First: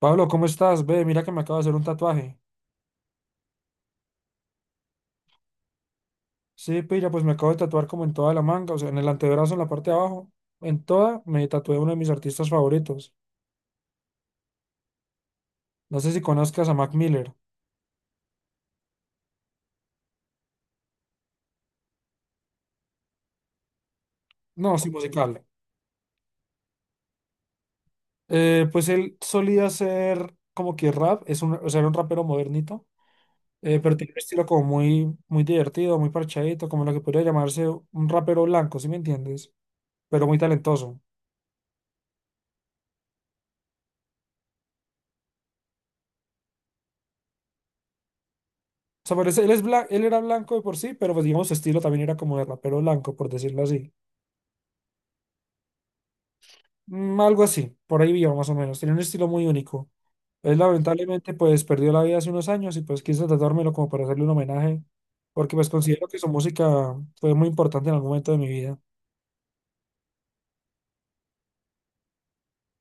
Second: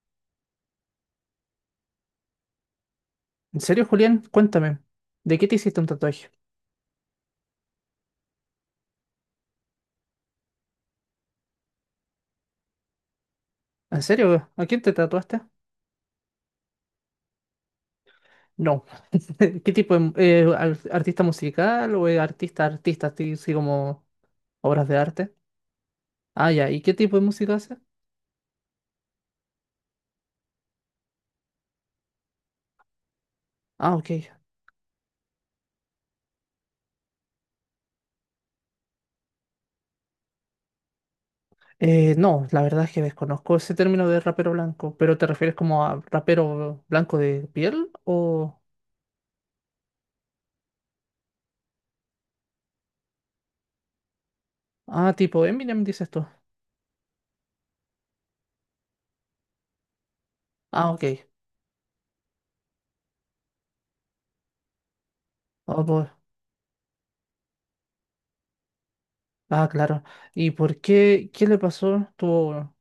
Pablo, ¿cómo estás? Ve, mira que me acabo de hacer un tatuaje. ¿En serio, Julián? Cuéntame, ¿de qué te hiciste un tatuaje? Sí, pilla, pues me acabo de tatuar como en toda la manga, o sea, en el antebrazo, en la parte de abajo. En toda me tatué uno de mis artistas favoritos. ¿En serio? ¿A quién te tatuaste? No sé si conozcas a Mac Miller. No. ¿Qué tipo de artista musical o artista artista, así así como No, obras sí, de arte? musical. Ah, ya. ¿Y qué tipo de música hace? Pues él solía hacer como que rap, es un, o sea, era un rapero modernito, pero Ah, ok. tiene un estilo como muy, muy divertido, muy parchadito, como lo que podría llamarse un rapero blanco, ¿sí me entiendes? Pero muy talentoso. No, la verdad es que desconozco ese término de rapero blanco, pero ¿te refieres como a rapero blanco de piel o O sea, parece, él era blanco de por sí, pero pues digamos su estilo también era como de rapero blanco, por decirlo así. ah, tipo Eminem dices tú? Mm, algo así, por ahí viva más o menos. Tenía un estilo muy único. Él Ah, ok. lamentablemente pues perdió la vida hace unos años y pues quise tratármelo como para hacerle un homenaje, porque pues Ah, considero pues- que su música fue muy importante en algún momento de mi vida. ah, claro. ¿Y por qué? ¿Qué le pasó? ¿Tuvo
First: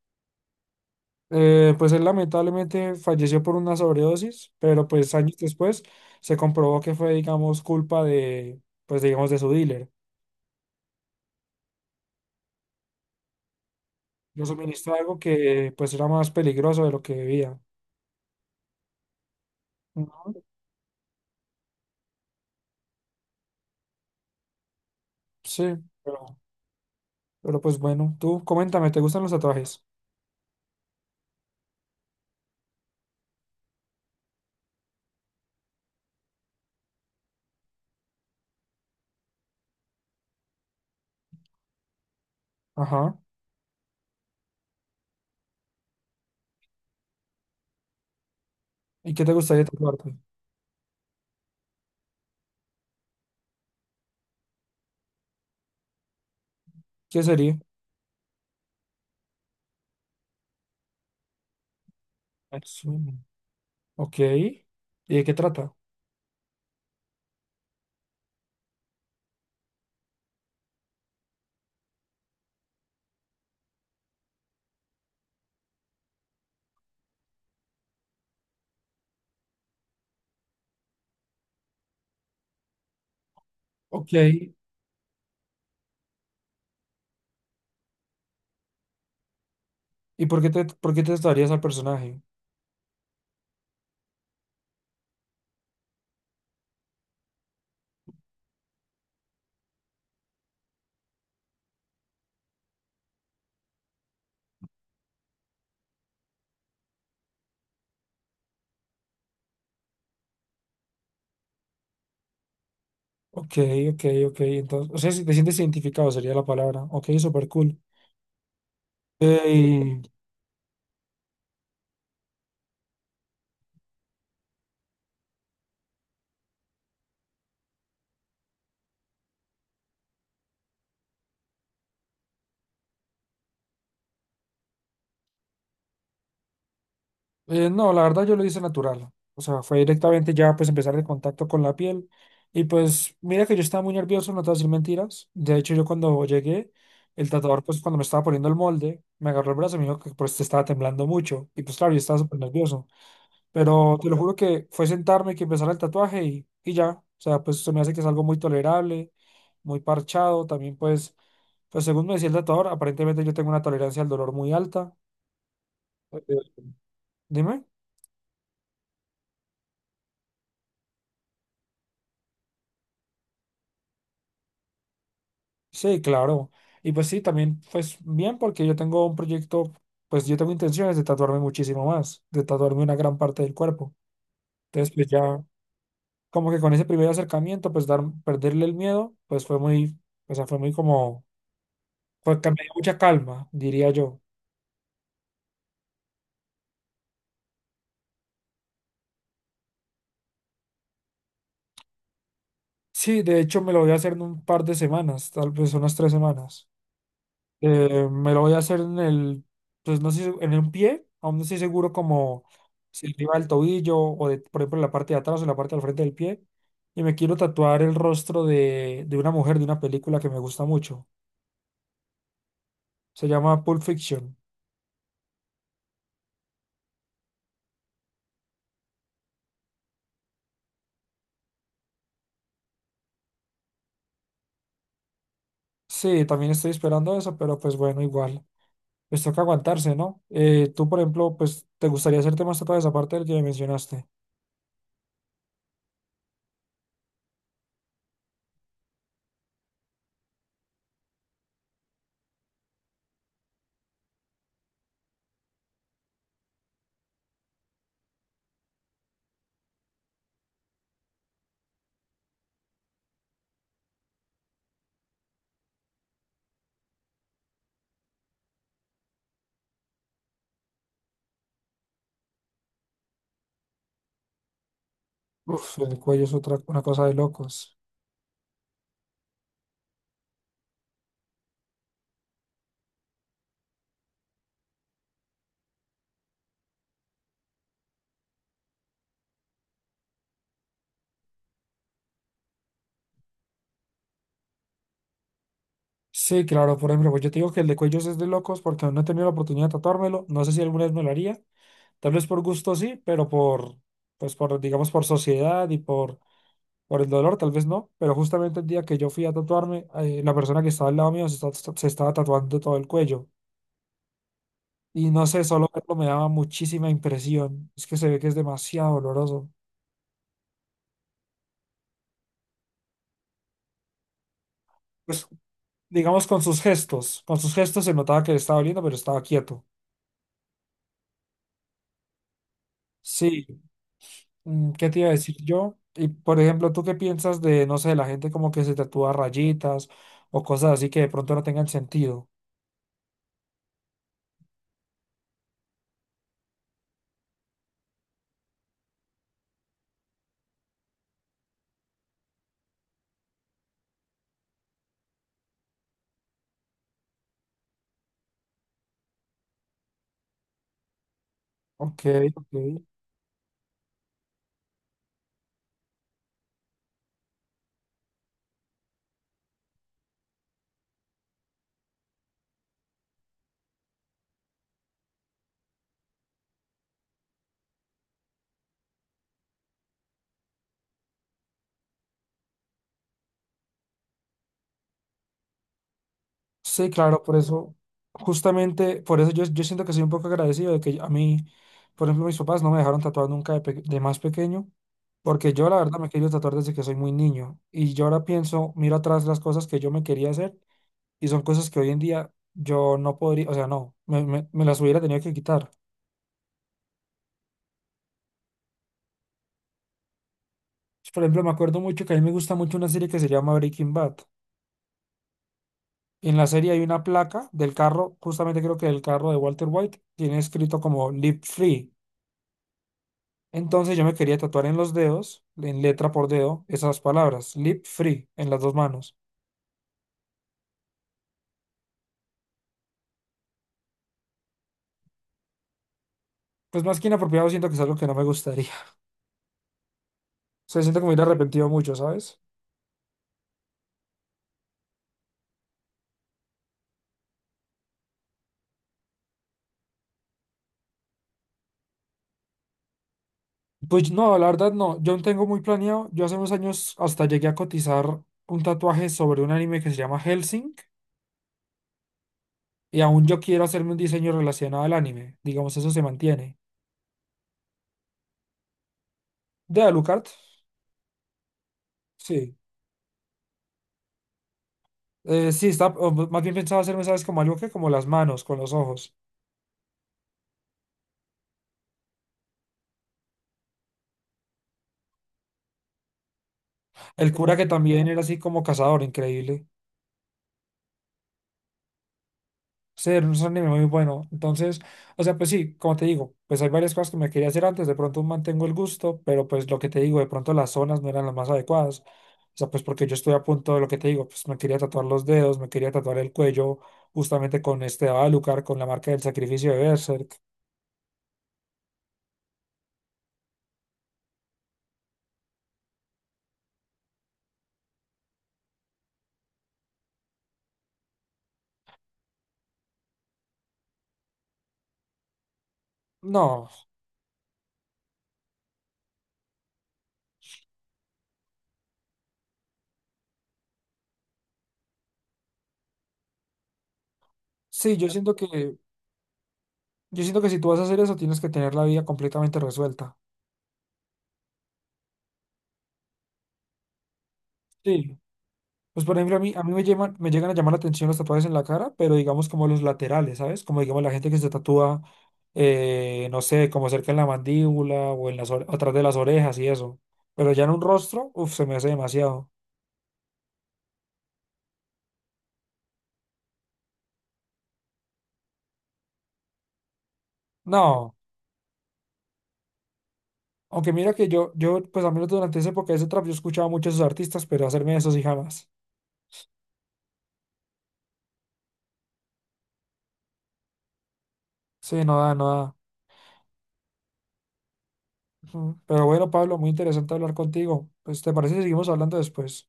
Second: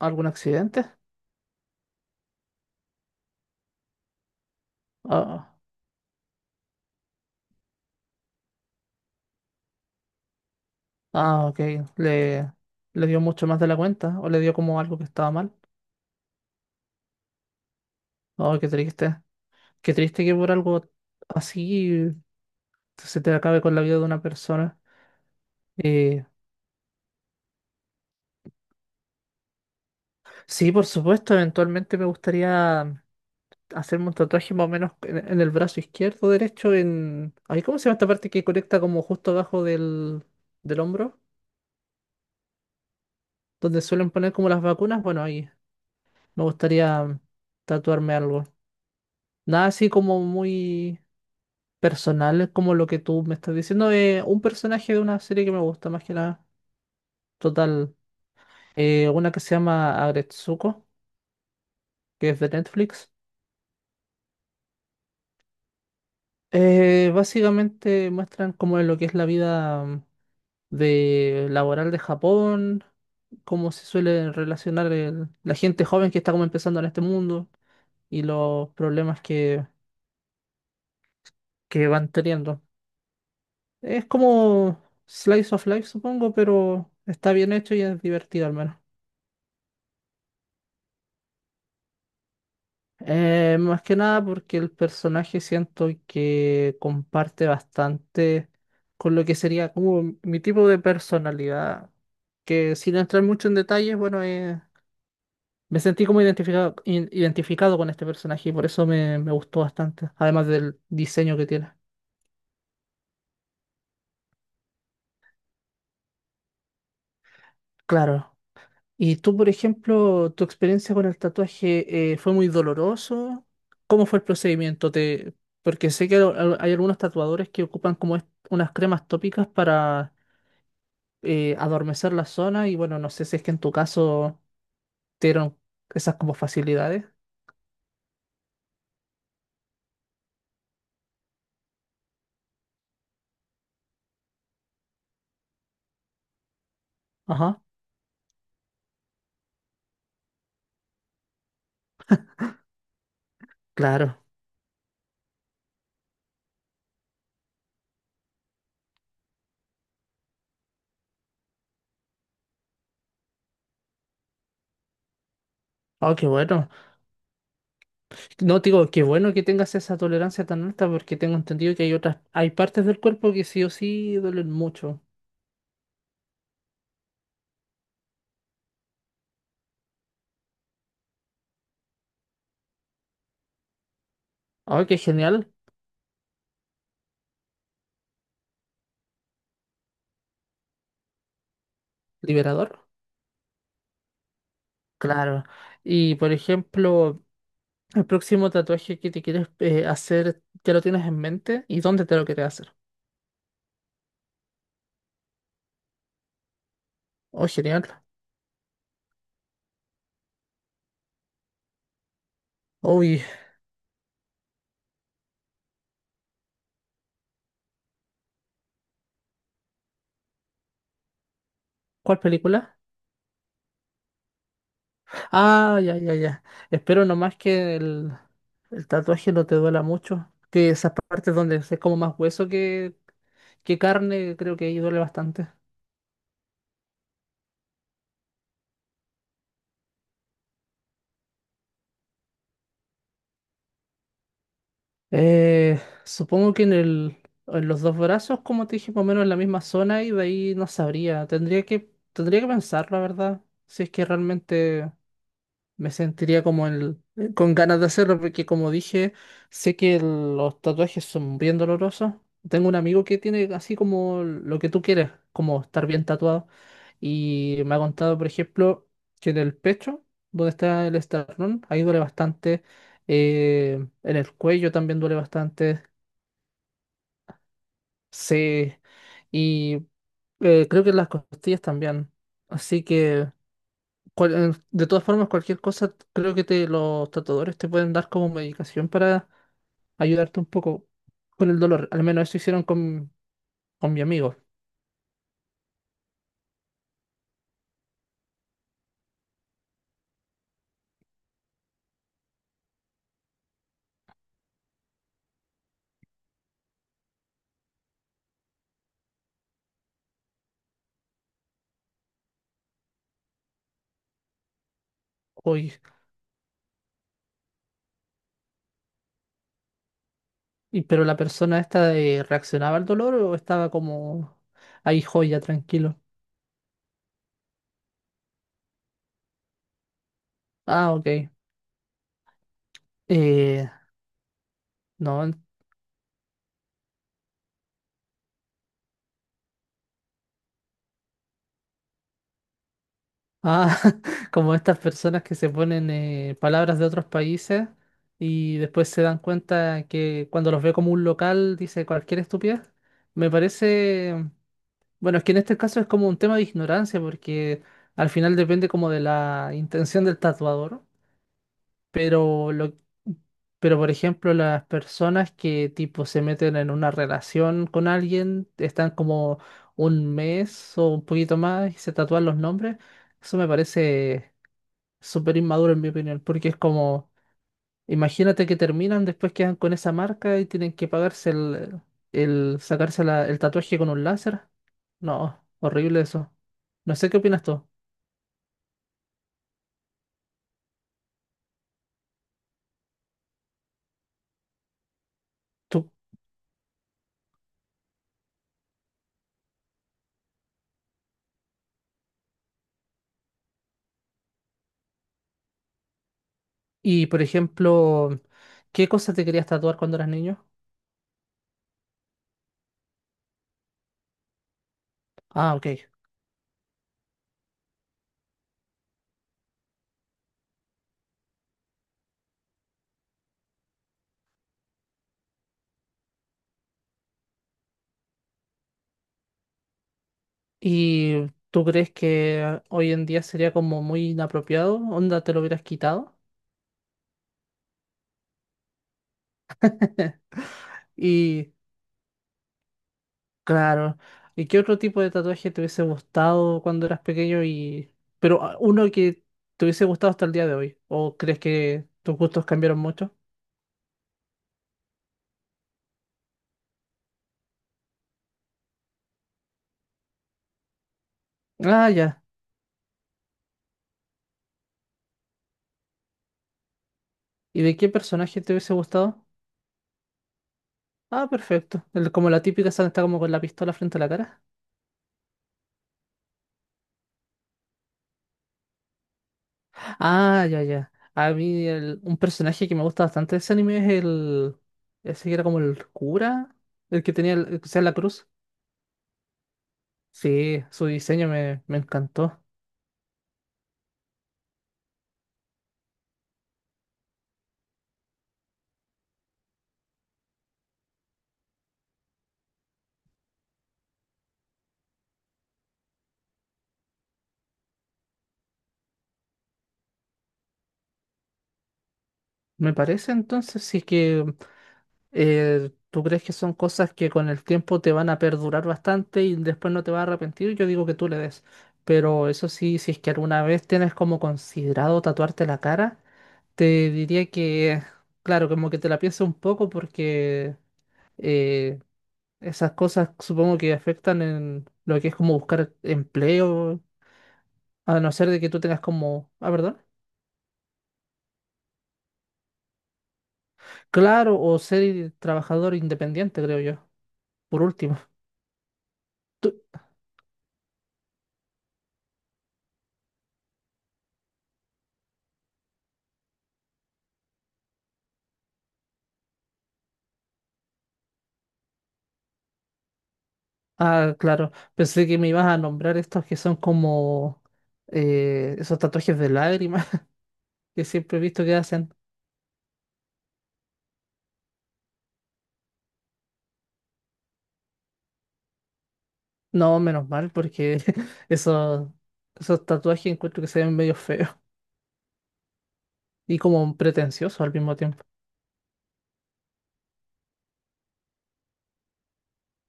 algún accidente? Pues él lamentablemente falleció por una sobredosis, pero pues años Ah. después se comprobó que fue, digamos, culpa de, pues digamos, de su dealer. Ah, ok. Le, le dio mucho más de la cuenta. O le Lo dio como suministró algo que algo estaba mal. que pues era más peligroso de lo que debía. Oh, qué triste. Qué triste Mm. que por algo así se te acabe con la vida de una persona. Sí, Eh, pero, pero pues bueno, tú coméntame, ¿te gustan los tatuajes? sí, por supuesto. Eventualmente me gustaría hacerme un tatuaje más o menos en el brazo izquierdo, derecho, en... Ay, ¿cómo se llama esta parte que conecta como justo abajo del hombro? Ajá. Donde suelen poner como las vacunas. Bueno, ahí me gustaría tatuarme algo. ¿Y qué te gustaría Nada así tatuarte? como muy... personal como lo que tú me estás diciendo. Un personaje de una serie que me gusta más que nada. ¿Qué sería? Total. Una que se llama Agretsuko, que es de Netflix. Atsumo. Ok. ¿Y de qué trata? Básicamente muestran cómo es lo que es la vida de laboral de Japón, cómo se suele relacionar la gente joven que está como empezando en este mundo y los problemas que van teniendo. Es Ok. como Slice of Life, supongo, pero está bien hecho y es divertido al menos. ¿Y por qué te tatuarías al personaje? Más que nada porque el personaje siento que comparte bastante con lo que sería como mi tipo de personalidad, que sin entrar mucho en detalles, bueno, me sentí como identificado con este personaje y por eso me gustó bastante, además del diseño que tiene. Ok, ok, ok. Entonces, o sea, si te sientes identificado sería la palabra. Ok, súper cool. Claro. ¿Y tú, por Eh, ejemplo, tu experiencia con el tatuaje fue muy doloroso? ¿Cómo fue el procedimiento? ¿Te... Porque sé que hay algunos tatuadores que ocupan como unas cremas tópicas para adormecer la zona y bueno, no sé si es que en tu caso te dieron esas como facilidades. No, la verdad yo lo hice natural. O sea, fue directamente ya pues empezar el contacto con la piel. Y pues mira que yo estaba muy nervioso, no te voy a decir mentiras. De hecho, yo cuando llegué, el Ajá, tatuador pues cuando me estaba poniendo el molde, me agarró el brazo y me dijo que pues te estaba temblando mucho. Y pues claro, yo estaba súper nervioso. Pero te lo claro. juro que fue sentarme que empezara el tatuaje y ya. O sea, pues se me hace que es algo muy tolerable, muy parchado. También, pues, pues según me decía el tatuador, aparentemente yo tengo una tolerancia al dolor muy alta. Oh, Ok. qué bueno. Dime. No, te digo, qué bueno que tengas esa tolerancia tan alta porque tengo entendido que hay hay partes del cuerpo que sí o sí duelen mucho. Sí, claro. Y pues sí, también, pues bien, porque yo tengo un proyecto, pues yo tengo intenciones de tatuarme muchísimo más, de tatuarme una gran parte del cuerpo. Oh, Entonces, qué pues ya, genial, como que con ese primer acercamiento, pues dar, perderle el miedo, pues fue muy, o sea, fue muy como, fue, que me dio liberador. mucha calma, diría yo. Claro. Y por ejemplo, el próximo tatuaje que te quieres hacer, ¿ya lo tienes en mente? ¿Y dónde te lo quieres hacer? Sí, de hecho me lo voy a hacer en un par de semanas, tal vez unas tres semanas. Oh, genial. Me lo voy a hacer en el, pues no sé, en un pie, aún no estoy seguro como si Uy, arriba del tobillo o de, por ejemplo, en la parte de atrás o en la parte del frente del pie. Y me quiero tatuar el rostro de una mujer de una película que me gusta mucho. ¿cuál película? Se llama Pulp Fiction. Ah, ya, ya, ya. Espero nomás que el tatuaje no te duela mucho. Que esas partes donde es como más hueso que carne, creo que ahí duele bastante. Sí, también estoy esperando eso, pero pues bueno, igual. Pues toca aguantarse, ¿no? Tú, por ejemplo, pues te gustaría hacerte más tatuajes aparte del que me mencionaste. Eh, Supongo que en los dos brazos, como te dije, más o menos en la misma zona y de ahí no sabría. Tendría que pensar, la verdad. Si es que realmente. Me sentiría como con ganas de hacerlo porque como dije, sé que los tatuajes son bien dolorosos. Tengo un amigo que tiene así como lo que tú quieres, como estar bien tatuado. Y me ha contado, por ejemplo, que en el pecho, donde está el esternón, ahí duele bastante. En el cuello también duele Uf, bastante. el cuello es otra, una cosa de locos. Sí. Y creo que en las costillas también. Así que de todas formas, cualquier cosa, creo que los tatuadores te pueden dar como medicación para ayudarte un poco con el dolor. Al menos eso hicieron con mi amigo. Sí, claro, por ejemplo, pues yo te digo que el de cuellos es de locos porque aún no he tenido la oportunidad de tatuármelo. No sé si alguna vez me lo haría. Tal vez por gusto sí, pero por, pues por, digamos, por sociedad y por el dolor, tal vez no. Pero justamente el día que yo fui a tatuarme, la persona que estaba al lado mío se estaba tatuando todo el cuello. Y no sé, solo Hoy. verlo me daba muchísima impresión. Es que se ve que es demasiado doloroso. Y, pero la persona esta reaccionaba al dolor o estaba como ahí Pues, joya, tranquilo. digamos, con sus gestos. Con sus gestos se notaba que le estaba doliendo, pero estaba quieto. Ah, ok. Sí. Eh, Mm, ¿qué te iba a no. decir en- yo? Y por ejemplo, ¿tú qué piensas de, no sé, la gente como que se tatúa rayitas o cosas así que de pronto no tengan sentido? Ah, como estas personas que se ponen palabras de otros países y después se dan cuenta que cuando los ve como un local dice cualquier estupidez. Me parece. Bueno, es que en este caso es como un tema de ignorancia, porque al final depende como de la intención del tatuador, Ok, pero lo, ok. pero por ejemplo las personas que tipo se meten en una relación con alguien, están como un mes o un poquito más y se tatúan los nombres, eso me parece súper inmaduro en mi opinión, porque es como imagínate que terminan, después quedan con esa marca y tienen que pagarse el sacarse el tatuaje con un láser. No, horrible eso. Sí, No sé qué claro, por opinas tú. eso, justamente, por eso yo siento que soy un poco agradecido de que a mí, por ejemplo, mis papás no me dejaron tatuar nunca de más pequeño, porque yo la Tú, verdad me he querido tatuar desde que soy muy niño. Y yo ahora pienso, miro atrás las cosas que yo me quería hacer y son cosas que hoy en día yo no podría, o sea, no, me las hubiera tenido que quitar. y por ejemplo, ¿qué cosas te querías tatuar cuando eras niño? Por ejemplo, me acuerdo mucho que a mí me gusta mucho una serie que se llama Breaking Bad. Ah, ok. En la serie hay una placa del carro, justamente creo que del carro de Walter White, tiene escrito como Live Free. Entonces yo me quería tatuar en los dedos, en letra por dedo, esas palabras, lip free, en las dos manos. ¿Y tú crees que hoy en día sería como muy inapropiado? ¿Onda te lo hubieras quitado? Pues más que inapropiado, siento que es algo que no me gustaría. O sea, siento que me hubiera Y arrepentido mucho, ¿sabes? claro. ¿Y qué otro tipo de tatuaje te hubiese gustado cuando eras pequeño y... pero ah, uno que te hubiese gustado hasta el día de hoy? ¿O crees que tus gustos cambiaron mucho? Pues no, la verdad no. Yo no tengo muy planeado. Yo hace unos años hasta llegué a cotizar un tatuaje sobre un anime que se llama Hellsing. Ah, ya. Y aún yo quiero hacerme un diseño relacionado al anime. Digamos, eso se mantiene. ¿Y de qué personaje te hubiese gustado? ¿De Alucard? Ah, perfecto. El- como la Sí. típica esa que está como con la pistola frente a la cara. Sí, está, o más bien pensaba hacerme, ¿sabes? Como algo que como las manos, con los ojos. Ah, ya, ya. A mí un personaje que me gusta bastante de ese anime es el... Ese que era como el cura, el que El tenía, cura el que que sea la también era cruz. así como cazador, increíble. Sí, su diseño me encantó. Sí, era un anime muy bueno. Entonces, o sea, pues sí, como te digo, pues hay varias cosas que me quería hacer antes. De pronto mantengo el gusto, pero pues lo que te digo, de pronto las zonas no eran las más adecuadas. O sea, pues porque yo estoy a punto de lo que te digo, pues me quería tatuar los dedos, me quería tatuar el cuello, justamente con este Alucard, con la marca del sacrificio de Berserk. Me parece entonces, sí que ¿tú crees que son cosas que con el tiempo te van a perdurar bastante y después no te vas a arrepentir? Yo digo que tú le des. Pero eso sí, si es que alguna vez tienes como considerado tatuarte la cara, No, te diría claro, como que te la pienses un poco porque eh, esas cosas supongo que afectan en lo que es como buscar empleo, sí, a no ser de que tú tengas como, ah, perdón, yo siento que si tú vas a hacer eso, tienes que tener la vida completamente resuelta. claro, o ser trabajador independiente, creo yo, por último. Sí. Pues por ejemplo, a ¿Tú, mí me llegan a llamar la atención los tatuajes en la cara, pero digamos como los laterales, ¿sabes? Como digamos la gente que se tatúa, no sé, como cerca en la mandíbula o en atrás de las orejas y eso. Pero ya en un rostro, uff, se me hace demasiado. ah, claro. Pensé que me ibas a nombrar estos que son como esos tatuajes de lágrimas que No, siempre he visto que hacen. aunque mira que pues al menos durante esa época de ese trap, yo escuchaba mucho a esos artistas, pero hacerme eso sí jamás. No, menos mal, porque esos, esos tatuajes encuentro que se ven medio feos Sí, no da, no da. y como pretenciosos al mismo tiempo. Ujú. Pero bueno, Pablo, muy interesante hablar contigo. Pues, ¿te parece si seguimos hablando después?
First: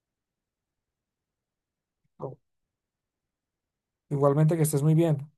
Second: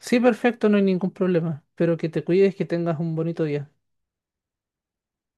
Sí, perfecto, no hay ningún problema. Pero que te No. cuides, que tengas un bonito día. Igualmente que estés muy bien.